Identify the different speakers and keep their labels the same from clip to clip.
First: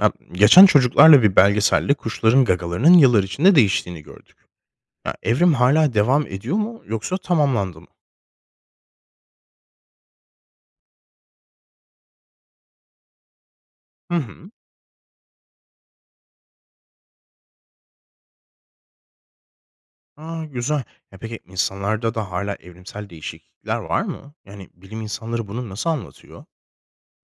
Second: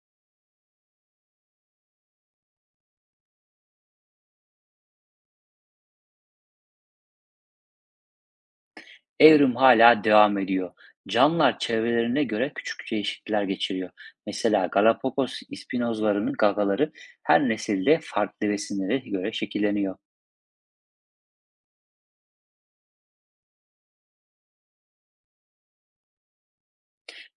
Speaker 1: Ya, geçen çocuklarla bir belgeselde kuşların gagalarının yıllar içinde değiştiğini gördük. Ya, evrim hala devam ediyor mu yoksa tamamlandı mı?
Speaker 2: Evrim hala devam ediyor. Canlılar çevrelerine göre küçük değişiklikler geçiriyor.
Speaker 1: Hı hı.
Speaker 2: Mesela Galapagos ispinozlarının gagaları her nesilde farklı besinlere göre şekilleniyor.
Speaker 1: Aa, güzel. Ya, peki insanlarda da hala evrimsel değişiklikler var mı? Yani bilim insanları bunu nasıl anlatıyor?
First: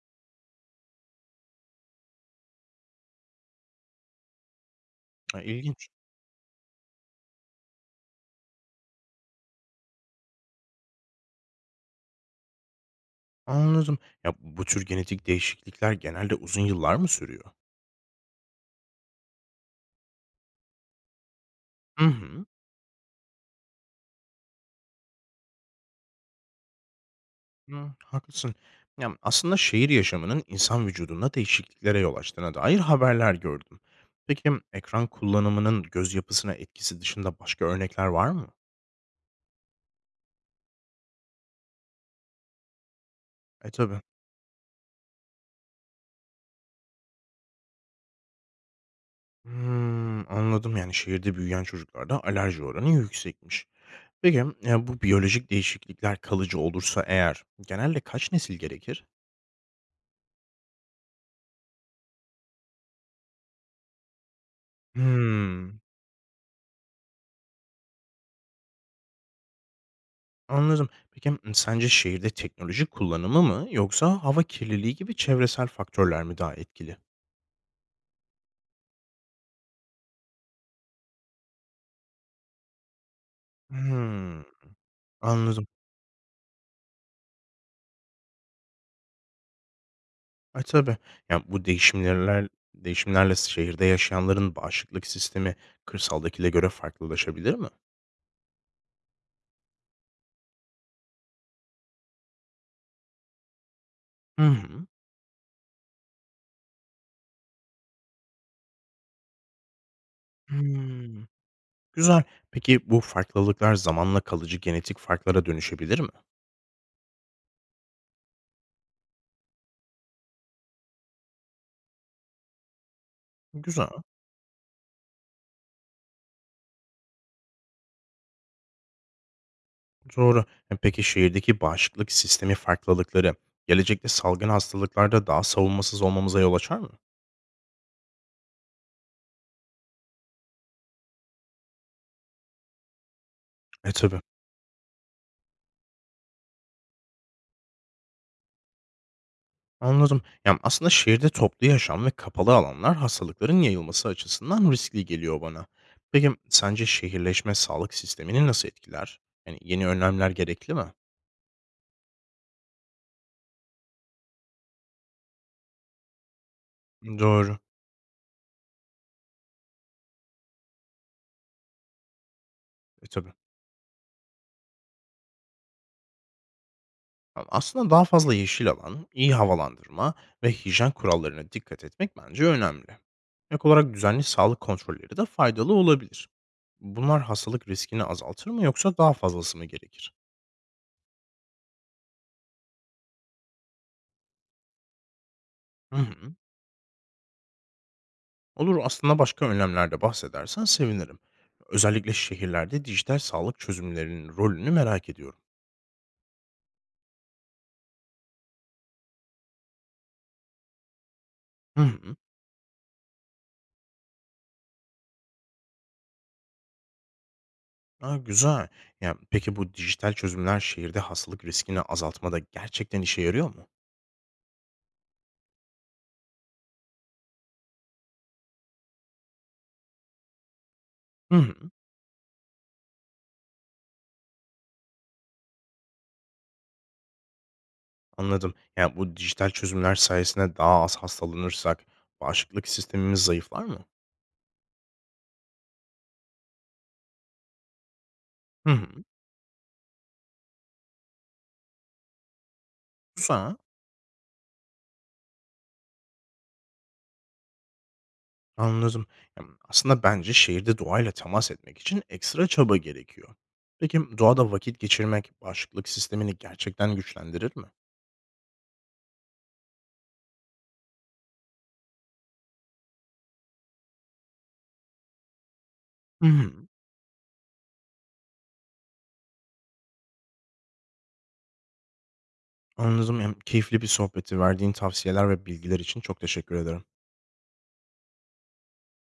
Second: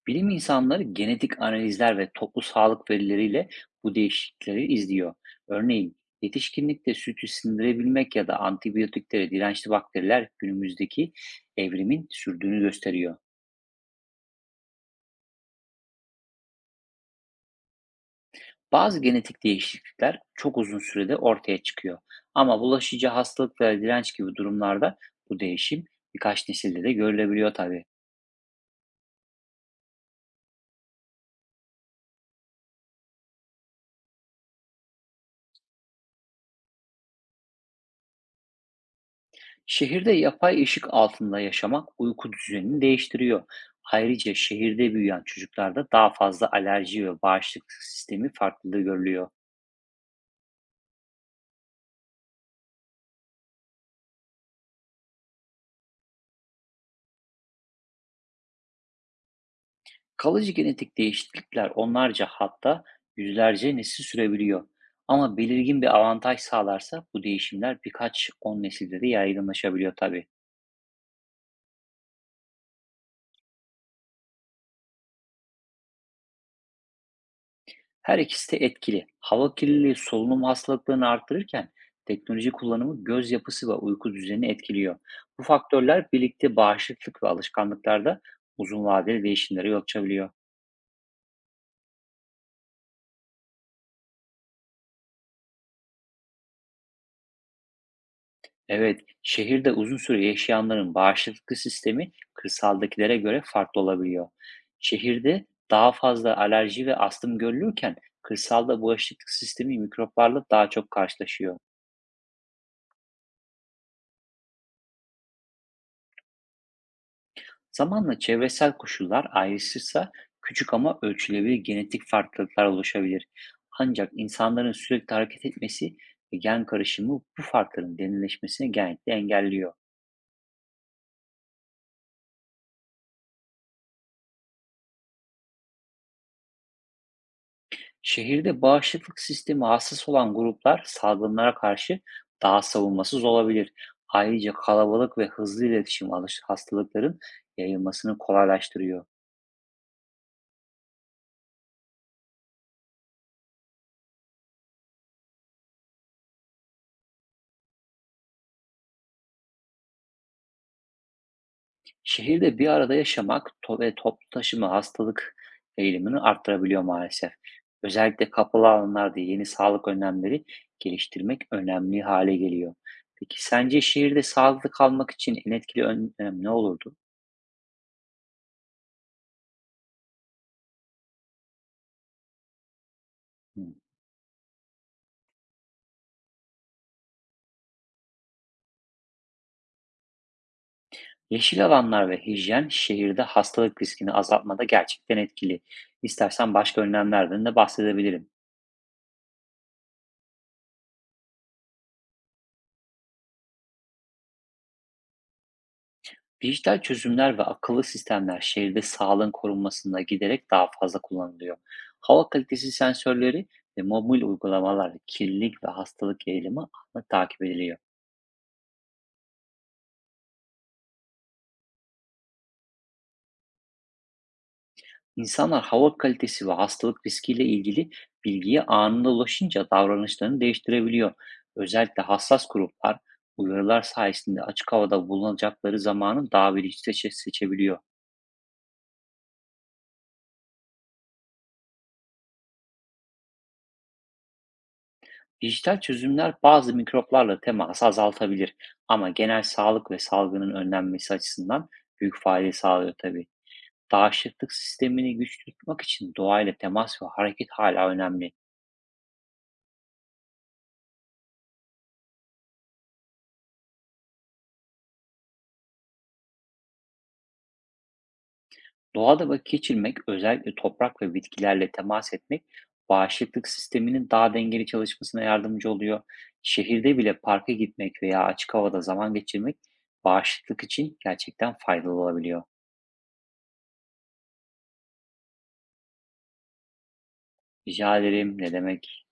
Speaker 2: Bilim insanları genetik analizler ve toplu sağlık verileriyle bu değişiklikleri izliyor.
Speaker 1: Ha, ilginç.
Speaker 2: Örneğin yetişkinlikte sütü sindirebilmek ya da antibiyotiklere dirençli bakteriler günümüzdeki evrimin sürdüğünü gösteriyor.
Speaker 1: Anladım. Ya bu tür genetik değişiklikler genelde uzun yıllar mı sürüyor?
Speaker 2: Bazı genetik değişiklikler çok uzun sürede ortaya çıkıyor.
Speaker 1: Hı hı.
Speaker 2: Ama bulaşıcı hastalık ve direnç gibi durumlarda bu değişim birkaç nesilde de görülebiliyor tabii.
Speaker 1: Hıı, haklısın. Ya, aslında şehir yaşamının insan vücudunda değişikliklere yol açtığına dair haberler gördüm. Peki, ekran kullanımının göz yapısına etkisi dışında başka örnekler var mı?
Speaker 2: Şehirde yapay ışık altında yaşamak uyku düzenini değiştiriyor.
Speaker 1: E, tabii.
Speaker 2: Ayrıca şehirde büyüyen çocuklarda daha fazla alerji ve bağışıklık sistemi farklılığı görülüyor.
Speaker 1: Hımm, anladım. Yani, şehirde büyüyen çocuklarda alerji oranı yüksekmiş. Peki, bu biyolojik değişiklikler kalıcı olursa eğer genelde kaç nesil gerekir?
Speaker 2: Kalıcı genetik değişiklikler onlarca, hatta yüzlerce nesil sürebiliyor. Ama
Speaker 1: Hımm,
Speaker 2: belirgin bir avantaj sağlarsa bu değişimler birkaç on nesilde de yaygınlaşabiliyor tabii.
Speaker 1: anladım. Peki, sence şehirde teknoloji kullanımı mı yoksa hava kirliliği gibi çevresel faktörler mi daha etkili?
Speaker 2: Her ikisi de etkili. Hava kirliliği solunum hastalıklarını arttırırken teknoloji kullanımı göz yapısı ve uyku
Speaker 1: Hımm,
Speaker 2: düzenini etkiliyor. Bu
Speaker 1: anladım.
Speaker 2: faktörler birlikte bağışıklık ve alışkanlıklarda uzun vadeli değişimlere yol açabiliyor.
Speaker 1: E, tabii. Ya, bu değişimlerle şehirde yaşayanların bağışıklık sistemi kırsaldakine göre farklılaşabilir mi?
Speaker 2: Evet, şehirde uzun süre yaşayanların bağışıklık sistemi kırsaldakilere göre farklı olabiliyor.
Speaker 1: Hı hı.
Speaker 2: Şehirde daha fazla alerji ve astım görülürken kırsalda bağışıklık sistemi mikroplarla daha çok
Speaker 1: Hımm,
Speaker 2: karşılaşıyor.
Speaker 1: güzel. Peki bu farklılıklar zamanla kalıcı genetik farklara dönüşebilir mi?
Speaker 2: Zamanla çevresel koşullar ayrışırsa küçük ama ölçülebilir genetik farklılıklar oluşabilir.
Speaker 1: Güzel,
Speaker 2: Ancak insanların sürekli hareket etmesi ve gen karışımı bu farkların derinleşmesini genellikle engelliyor.
Speaker 1: doğru. E, peki şehirdeki bağışıklık sistemi farklılıkları gelecekte salgın hastalıklarda daha savunmasız olmamıza yol açar mı?
Speaker 2: Şehirde bağışıklık sistemi hassas olan gruplar salgınlara karşı daha savunmasız olabilir.
Speaker 1: E, tabii.
Speaker 2: Ayrıca kalabalık ve hızlı iletişim hastalıkların yayılmasını kolaylaştırıyor.
Speaker 1: Anladım. Yani aslında şehirde toplu yaşam ve kapalı alanlar hastalıkların yayılması açısından riskli geliyor bana. Peki sence şehirleşme sağlık sistemini nasıl etkiler? Yani yeni önlemler gerekli mi?
Speaker 2: Şehirde bir arada yaşamak ve toplu taşıma hastalık eğilimini arttırabiliyor maalesef.
Speaker 1: Doğru.
Speaker 2: Özellikle kapalı alanlarda yeni sağlık önlemleri geliştirmek önemli hale geliyor.
Speaker 1: E tabii.
Speaker 2: Peki, sence şehirde sağlıklı kalmak için en etkili önlem ne olurdu?
Speaker 1: Ama aslında daha fazla yeşil alan, iyi havalandırma ve hijyen kurallarına dikkat etmek bence önemli. Ek
Speaker 2: Hmm.
Speaker 1: olarak düzenli sağlık kontrolleri de faydalı olabilir. Bunlar hastalık riskini azaltır mı yoksa daha fazlası mı gerekir?
Speaker 2: Yeşil alanlar ve hijyen şehirde hastalık riskini azaltmada gerçekten etkili.
Speaker 1: Hı hı.
Speaker 2: İstersen başka önlemlerden de bahsedebilirim.
Speaker 1: Olur, aslında başka önlemlerde bahsedersen sevinirim. Özellikle şehirlerde dijital sağlık çözümlerinin rolünü merak ediyorum.
Speaker 2: Dijital çözümler ve akıllı sistemler şehirde sağlığın korunmasında giderek daha fazla kullanılıyor.
Speaker 1: Hı hı.
Speaker 2: Hava kalitesi sensörleri ve mobil uygulamalarla kirlilik ve hastalık eğilimi anında takip ediliyor.
Speaker 1: Aa, güzel. Ya, peki bu dijital çözümler şehirde hastalık riskini azaltmada gerçekten işe yarıyor mu?
Speaker 2: İnsanlar hava kalitesi ve hastalık riskiyle ilgili bilgiye anında ulaşınca davranışlarını değiştirebiliyor.
Speaker 1: Hı hı.
Speaker 2: Özellikle hassas gruplar uyarılar sayesinde açık havada bulunacakları zamanı daha bilinçli seçebiliyor.
Speaker 1: Anladım. Yani bu dijital çözümler sayesinde daha az hastalanırsak bağışıklık sistemimiz zayıflar mı?
Speaker 2: Dijital çözümler bazı mikroplarla teması azaltabilir,
Speaker 1: Hı hı.
Speaker 2: ama genel sağlık ve salgının önlenmesi açısından büyük fayda sağlıyor tabii.
Speaker 1: Güzel.
Speaker 2: Bağışıklık sistemini güçlü tutmak için doğayla temas ve hareket hala önemli.
Speaker 1: Anladım. Aslında bence şehirde doğayla temas etmek için ekstra çaba gerekiyor. Peki doğada vakit geçirmek bağışıklık sistemini gerçekten güçlendirir mi?
Speaker 2: Doğada vakit geçirmek, özellikle toprak ve bitkilerle temas etmek, bağışıklık sisteminin daha dengeli çalışmasına yardımcı oluyor.
Speaker 1: Hı hı.
Speaker 2: Şehirde bile parka gitmek veya açık havada zaman geçirmek bağışıklık için gerçekten faydalı olabiliyor.
Speaker 1: Anladım. Keyifli bir sohbeti verdiğin tavsiyeler ve bilgiler için çok teşekkür ederim.
Speaker 2: Rica ederim, ne demek?